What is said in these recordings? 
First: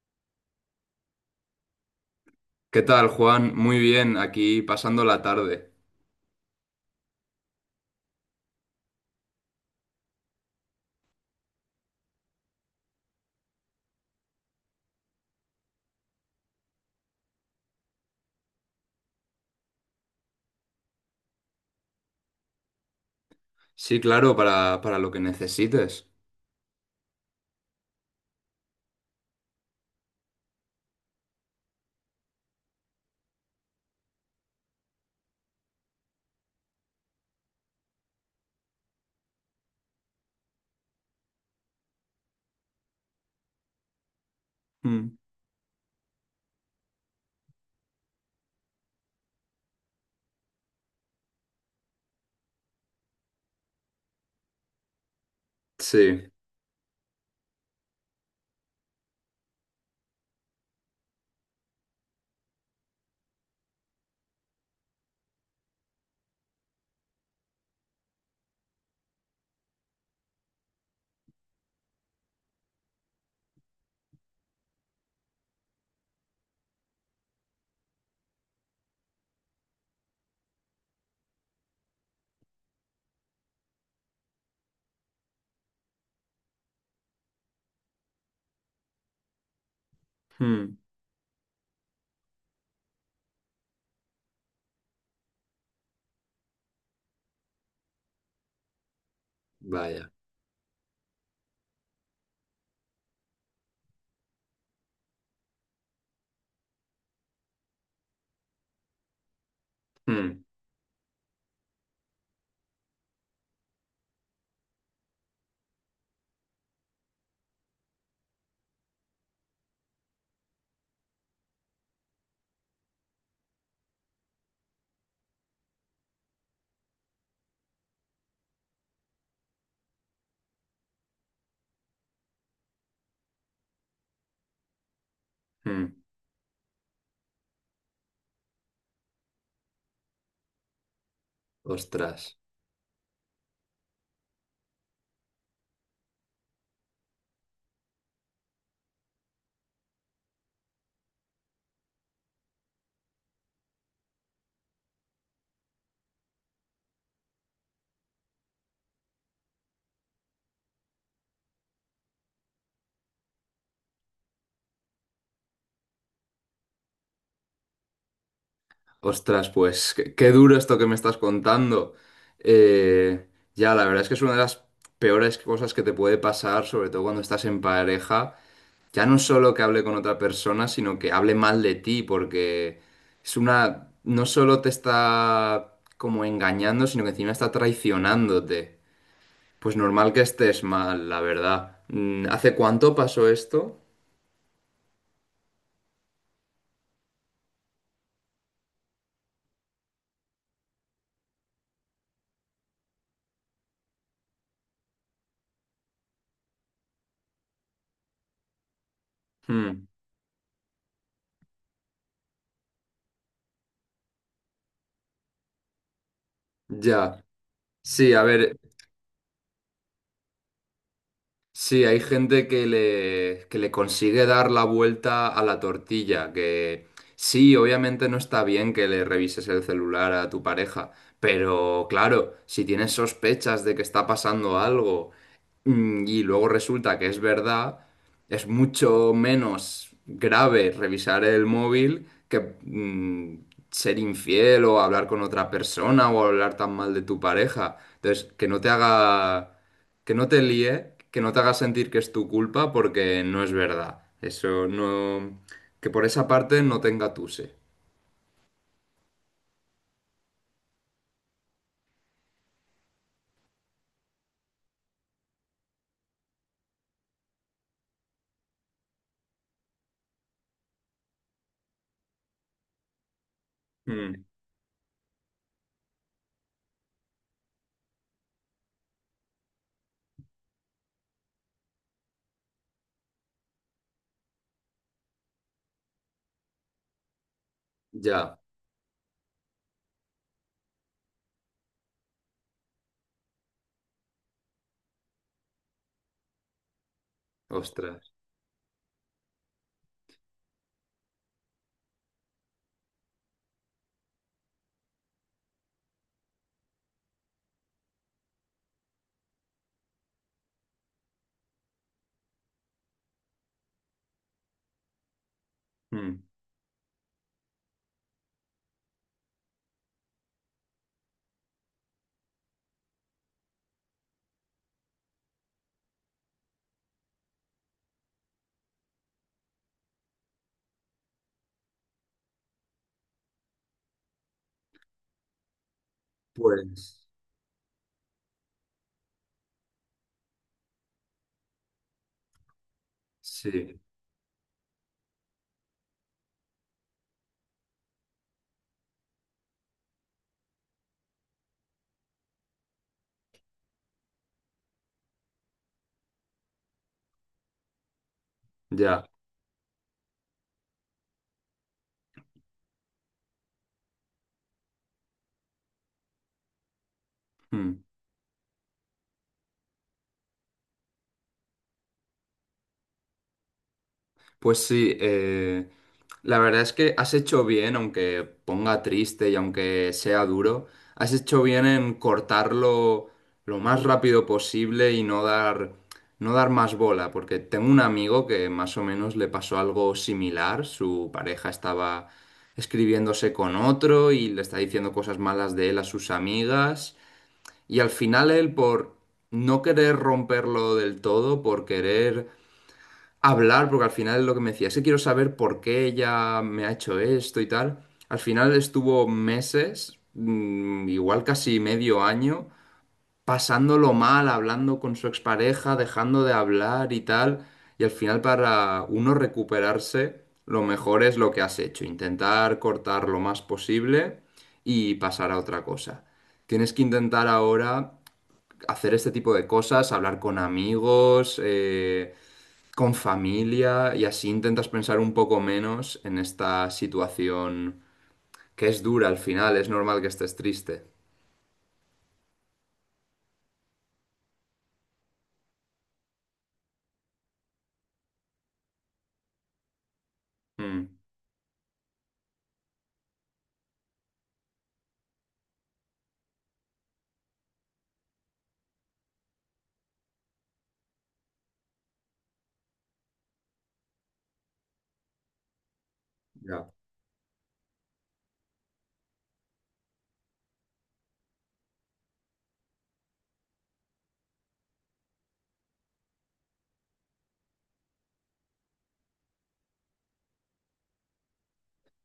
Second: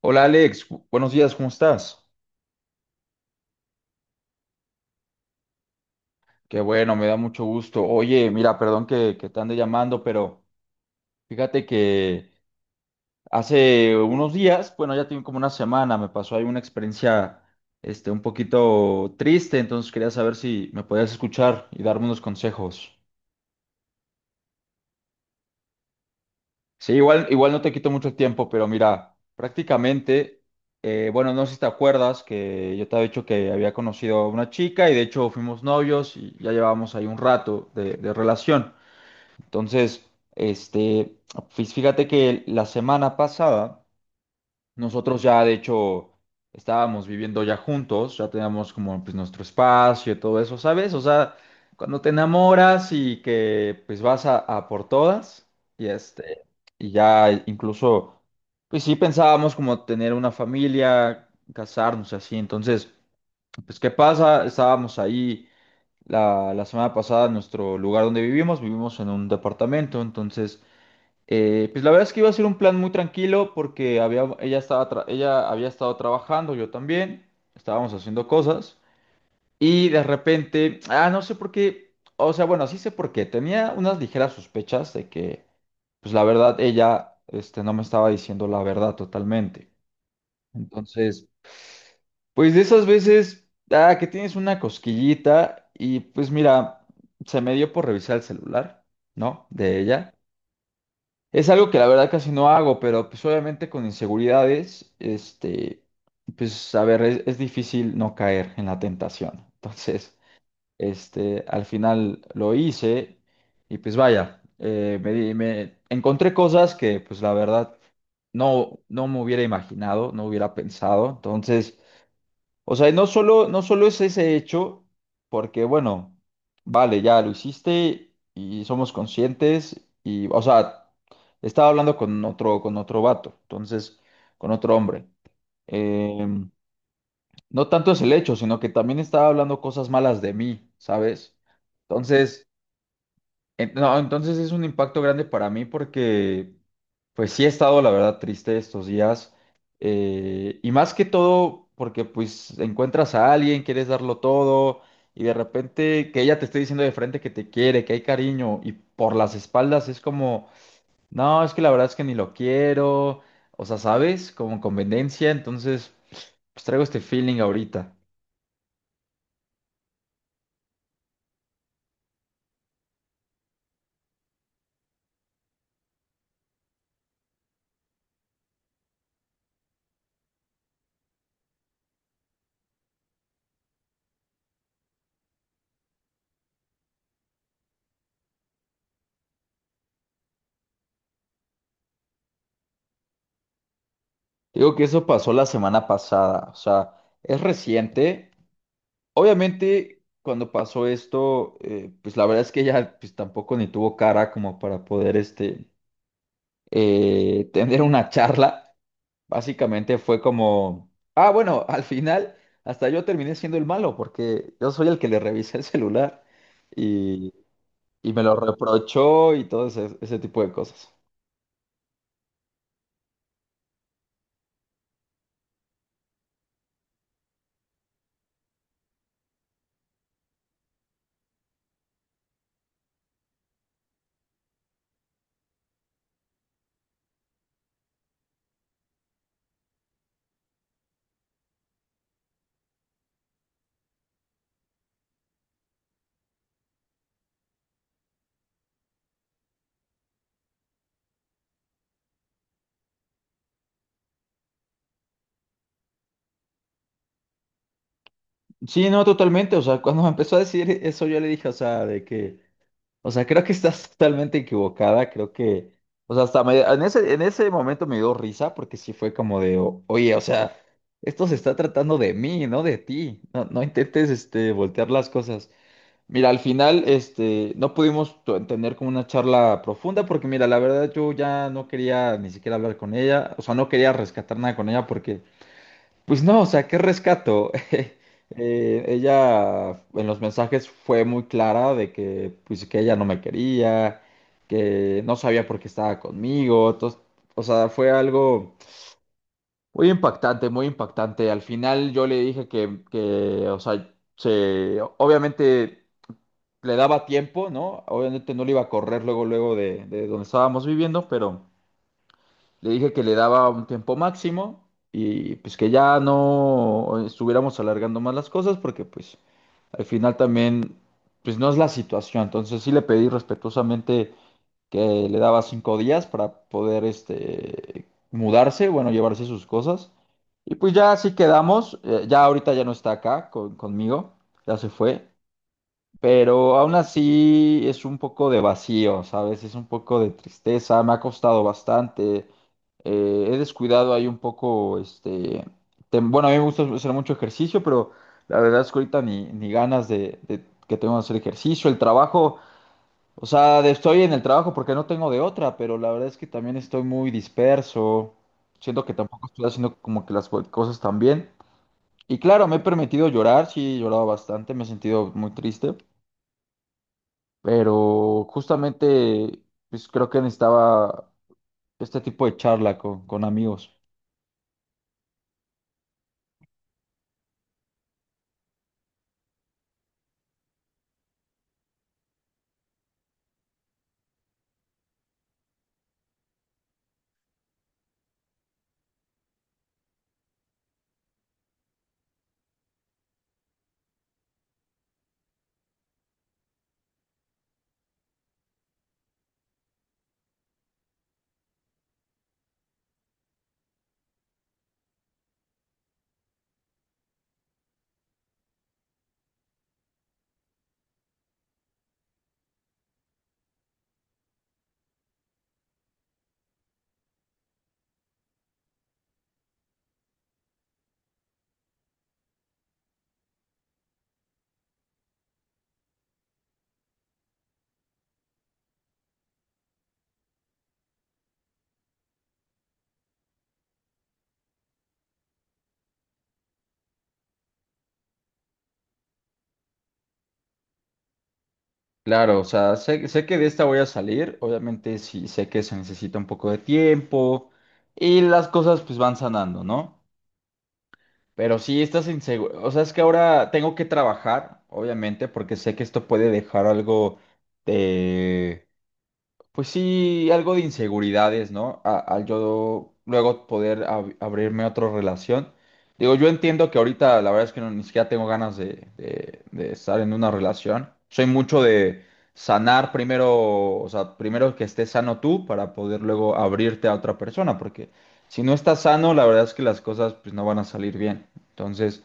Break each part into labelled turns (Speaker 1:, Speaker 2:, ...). Speaker 1: Hola Alex, buenos días, ¿cómo estás?
Speaker 2: ¿Qué tal, Juan? Muy bien, aquí pasando la tarde.
Speaker 1: Qué bueno, me da mucho gusto. Oye, mira, perdón que te ande llamando, pero fíjate que hace unos días, bueno, ya tiene como una semana, me pasó ahí una experiencia un poquito triste, entonces quería saber si me podías escuchar y darme unos consejos.
Speaker 2: Sí, claro, para lo que necesites.
Speaker 1: Sí, igual, igual no te quito mucho tiempo, pero mira, prácticamente, bueno, no sé si te acuerdas que yo te había dicho que había conocido a una chica y de hecho fuimos novios y ya llevábamos ahí un rato de relación. Entonces, este, fíjate que la semana pasada,
Speaker 2: Mm.
Speaker 1: nosotros ya de hecho estábamos viviendo ya juntos, ya teníamos como pues nuestro espacio y todo eso, ¿sabes? O sea, cuando te enamoras y que pues vas a por todas y
Speaker 2: Sí.
Speaker 1: y ya incluso, pues sí pensábamos como tener una familia, casarnos así, entonces, pues ¿qué pasa? Estábamos ahí la semana pasada en nuestro lugar donde vivimos, vivimos en un departamento, entonces pues la verdad es que iba a ser un plan muy tranquilo porque había, ella estaba ella había estado trabajando, yo también, estábamos haciendo cosas y de repente, ah, no sé por qué, o sea, bueno, sí sé por qué, tenía unas ligeras sospechas de que, pues la verdad, ella, no me estaba diciendo la verdad totalmente.
Speaker 2: Mm.
Speaker 1: Entonces, pues de esas veces, ah, que tienes una cosquillita y pues mira, se me dio por revisar el celular, ¿no? De
Speaker 2: Vaya.
Speaker 1: ella. Es algo que la verdad casi no hago, pero pues obviamente con inseguridades, pues a ver, es difícil no caer en la tentación. Entonces,
Speaker 2: Mm.
Speaker 1: al final lo hice y pues vaya, me encontré cosas que pues la verdad no me hubiera imaginado, no hubiera pensado. Entonces, o sea, y no solo, no solo es ese hecho, porque bueno, vale, ya lo hiciste y somos conscientes y, o sea, estaba hablando con otro vato, entonces, con otro hombre.
Speaker 2: Mm.
Speaker 1: Em, no tanto es el hecho, sino que también estaba hablando cosas malas de mí, ¿sabes?
Speaker 2: Ostras.
Speaker 1: Entonces, No, entonces es un impacto grande para mí porque, pues sí he estado, la verdad, triste estos días. Y más que todo porque, pues, encuentras a alguien, quieres darlo todo y de repente que ella te esté diciendo de frente que te quiere, que hay cariño y por las espaldas es como, no, es que la verdad es que ni lo quiero. O sea, ¿sabes? Como conveniencia. Entonces, pues traigo este feeling ahorita.
Speaker 2: Ostras, pues qué, qué duro esto que me estás contando. Eh, ya, la verdad es que es una de las peores cosas que te puede pasar, sobre todo cuando estás en pareja. Ya no solo que hable con otra persona, sino que hable mal de ti, porque no solo te está como engañando, sino que encima está traicionándote. Pues normal que estés mal, la verdad. ¿Hace cuánto pasó esto?
Speaker 1: Digo que eso pasó la semana pasada. O sea, es reciente. Obviamente, cuando pasó esto, pues la verdad es que ella pues, tampoco ni tuvo cara como para poder tener una charla.
Speaker 2: Hmm,
Speaker 1: Básicamente fue como, ah, bueno, al final hasta yo terminé siendo el malo porque yo soy el que le revisé el celular
Speaker 2: ya.
Speaker 1: y, y
Speaker 2: Sí,
Speaker 1: me
Speaker 2: a
Speaker 1: lo
Speaker 2: ver.
Speaker 1: reprochó y todo ese tipo de cosas.
Speaker 2: Sí, hay gente que le consigue dar la vuelta a la tortilla, que sí, obviamente no está bien que le revises el celular a tu pareja, pero claro, si tienes sospechas de que está pasando algo, y luego resulta que es verdad, es mucho menos grave revisar el móvil que ser infiel o hablar con otra persona o hablar tan mal de tu pareja. Entonces, que no te haga, que no te líe, que no te haga sentir que es tu culpa porque no es verdad. Eso no... Que por esa parte no te engatuse.
Speaker 1: Sí, no, totalmente. O sea, cuando me empezó a decir eso, yo le dije, o sea, de que... O sea, creo que estás totalmente equivocada. Creo que, o sea, en en ese momento me dio risa porque sí fue como de, oye, o sea, esto se está tratando de mí, no de ti. No, no intentes,
Speaker 2: Mm,
Speaker 1: voltear las cosas. Mira, al final, no pudimos tener como una charla profunda porque, mira, la verdad yo ya no quería ni siquiera hablar con ella. O sea, no quería rescatar nada con ella porque pues no, o sea, ¿qué rescato?
Speaker 2: ya,
Speaker 1: Ella en los mensajes fue muy clara de que, pues, que ella no me quería, que no sabía por qué estaba conmigo. Entonces, o sea, fue
Speaker 2: ostras.
Speaker 1: algo muy impactante, muy impactante. Al final yo le dije que, o sea, se, obviamente le daba tiempo, ¿no? Obviamente no le iba a correr luego, luego de donde estábamos viviendo, pero... Le dije que le daba un tiempo máximo y pues que ya
Speaker 2: Mm,
Speaker 1: no estuviéramos alargando más las cosas porque pues al final también pues no es la situación. Entonces sí le pedí respetuosamente que le daba 5 días para poder este mudarse, bueno, llevarse sus cosas. Y pues ya así quedamos. Ya ahorita ya no está acá conmigo, ya se fue. Pero aún
Speaker 2: pues
Speaker 1: así es un poco de vacío, ¿sabes? Es un poco de tristeza, me ha costado bastante. He
Speaker 2: sí,
Speaker 1: descuidado ahí un poco, bueno, a mí me gusta hacer mucho ejercicio, pero la verdad es que ahorita ni ganas de que tengo de hacer ejercicio. El trabajo, o sea, estoy en el trabajo porque no tengo de otra, pero la verdad es que también estoy muy disperso. Siento que
Speaker 2: ya.
Speaker 1: tampoco estoy haciendo como que las cosas tan bien. Y claro, me he permitido llorar, sí, he llorado bastante, me he sentido muy triste.
Speaker 2: Mm.
Speaker 1: Pero justamente, pues creo que necesitaba este tipo de charla con amigos.
Speaker 2: Pues sí, la verdad es que has hecho bien, aunque ponga triste y aunque sea duro, has hecho bien en cortarlo lo más rápido posible y no dar más bola, porque tengo un amigo que más o menos le pasó algo similar, su pareja estaba escribiéndose con otro y le está diciendo cosas malas de él a sus amigas y al final él por no querer romperlo del todo, por querer hablar, porque al final es lo que me decía, es que quiero saber por qué ella me ha hecho esto y tal. Al final estuvo meses, igual casi medio año, pasándolo mal, hablando con su expareja, dejando de hablar y tal. Y al final para uno recuperarse, lo mejor es lo que has hecho, intentar cortar lo más posible y pasar a otra cosa. Tienes que intentar ahora hacer este tipo de cosas, hablar con amigos, con familia y así intentas pensar un poco menos en esta situación que es dura al final, es normal que estés triste.
Speaker 1: Claro, o sea, sé que de esta voy a salir, obviamente sí sé que se necesita un poco de tiempo y las cosas pues van sanando, ¿no?
Speaker 2: Mm,
Speaker 1: Pero sí estás inseguro, o sea, es que ahora tengo que trabajar, obviamente, porque sé que esto puede dejar algo. Pues sí, algo de inseguridades, ¿no? Al yo luego poder abrirme a otra relación. Digo, yo
Speaker 2: ya.
Speaker 1: entiendo que ahorita la verdad es que no, ni siquiera tengo ganas de, de estar en una relación. Soy mucho de sanar primero, o sea, primero que estés sano tú para poder luego abrirte a otra persona, porque si no estás sano, la verdad es que las cosas pues no van a salir bien. Entonces,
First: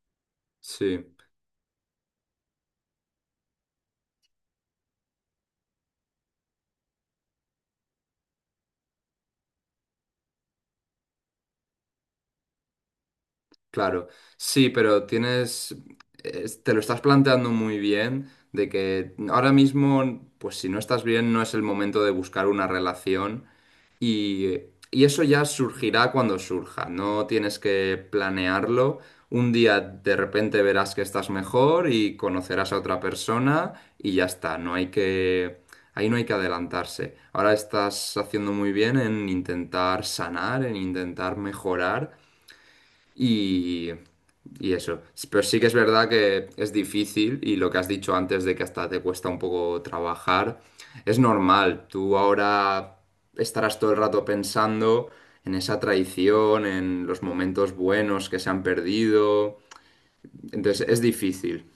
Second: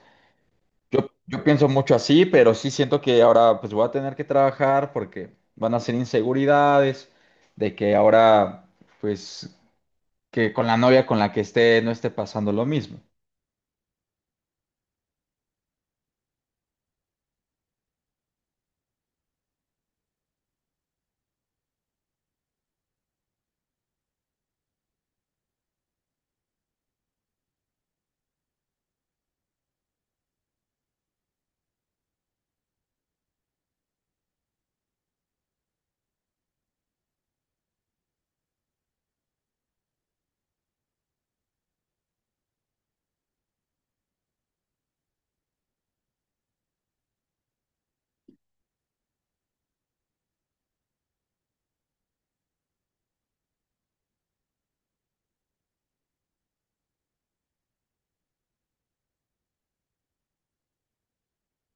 Speaker 2: Sí,
Speaker 1: yo pienso mucho así, pero sí siento que ahora pues voy a tener que trabajar porque van a ser inseguridades de que ahora pues que con la novia con la que esté no esté pasando lo mismo.
Speaker 2: claro. Sí, pero te lo estás planteando muy bien de que ahora mismo, pues si no estás bien, no es el momento de buscar una relación. Y, y eso ya surgirá cuando surja, no tienes que planearlo. Un día de repente verás que estás mejor y conocerás a otra persona y ya está, ahí no hay que adelantarse. Ahora estás haciendo muy bien en intentar sanar, en intentar mejorar y, y eso. Pero sí que es verdad que es difícil y lo que has dicho antes de que hasta te cuesta un poco trabajar, es normal. Tú ahora estarás todo el rato pensando en esa traición, en los momentos buenos que se han perdido. Entonces es difícil.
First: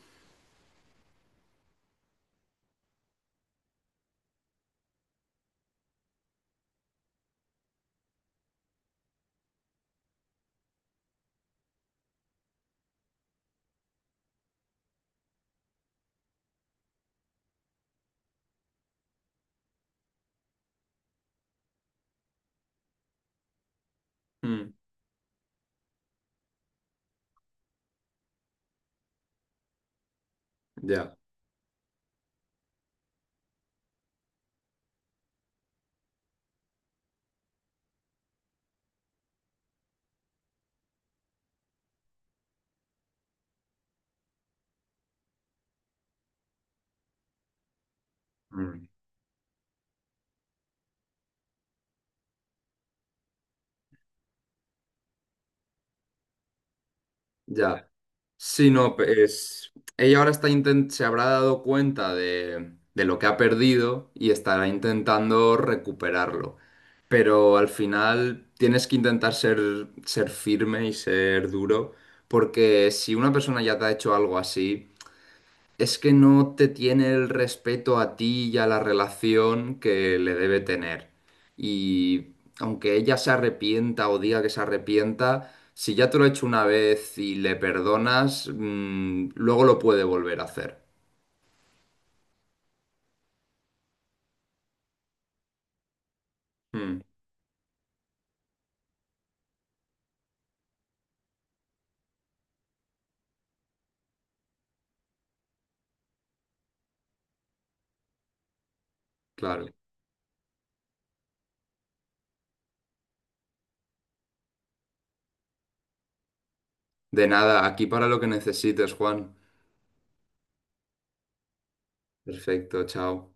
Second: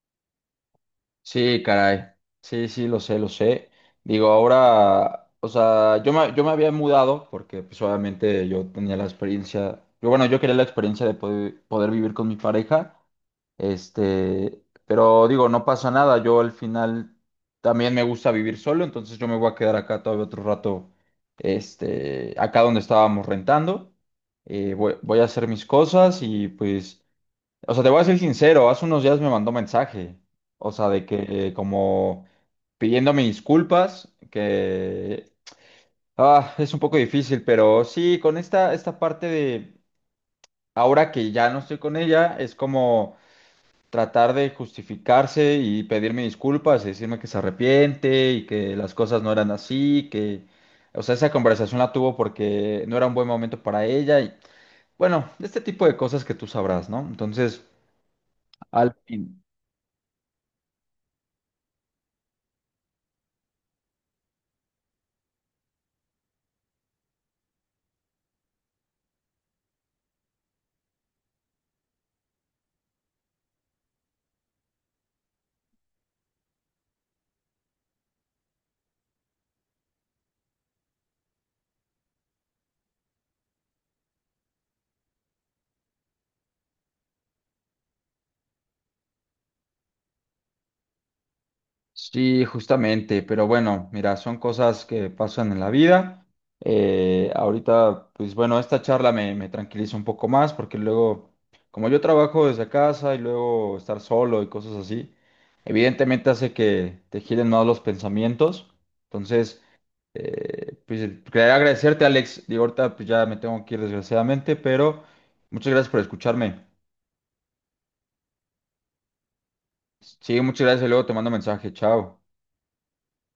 Speaker 1: Sí, caray. Sí, sí, lo sé, lo sé. Digo, ahora, o sea, yo me había mudado porque pues obviamente yo tenía la experiencia, yo bueno, yo quería la experiencia de poder, poder vivir con mi pareja. Pero digo, no pasa nada. Yo al final también me gusta vivir solo, entonces yo me voy a quedar acá todavía otro rato, acá donde estábamos rentando.
Speaker 2: Mm,
Speaker 1: Voy, voy a hacer mis cosas y pues, o sea, te voy a ser sincero, hace unos días me mandó mensaje, o sea, de
Speaker 2: ya.
Speaker 1: que como pidiéndome disculpas, que ah, es un poco difícil, pero sí, con esta parte de ahora que ya no estoy con ella, es como tratar de justificarse y pedirme disculpas y decirme que se arrepiente y que
Speaker 2: Mm,
Speaker 1: las cosas no eran así, que, o sea, esa conversación la tuvo porque no era un buen momento para ella y, bueno, este tipo de cosas que tú sabrás, ¿no? Entonces,
Speaker 2: ya. Sí,
Speaker 1: al
Speaker 2: no,
Speaker 1: fin.
Speaker 2: pues ella ahora se habrá dado cuenta de lo que ha perdido y estará intentando recuperarlo. Pero al final tienes que intentar ser, firme y ser duro, porque si una persona ya te ha hecho algo así, es que no te tiene el respeto a ti y a la relación que le debe tener. Y aunque ella se arrepienta o diga que se arrepienta, si ya te lo ha hecho una vez y le perdonas, luego lo puede volver a hacer.
Speaker 1: Sí, justamente, pero bueno, mira, son cosas que pasan en la vida.
Speaker 2: Mm,
Speaker 1: Ahorita, pues bueno, esta charla me tranquiliza un poco más porque luego, como yo trabajo desde casa y luego estar solo y cosas así, evidentemente hace que te giren más los pensamientos. Entonces,
Speaker 2: claro.
Speaker 1: pues quería agradecerte, Alex. Digo, ahorita pues ya me tengo que ir desgraciadamente, pero muchas gracias por escucharme.
Speaker 2: De nada, aquí para lo que necesites, Juan.
Speaker 1: Sí, muchas gracias y luego te mando mensaje. Chao.
Speaker 2: Perfecto, chao.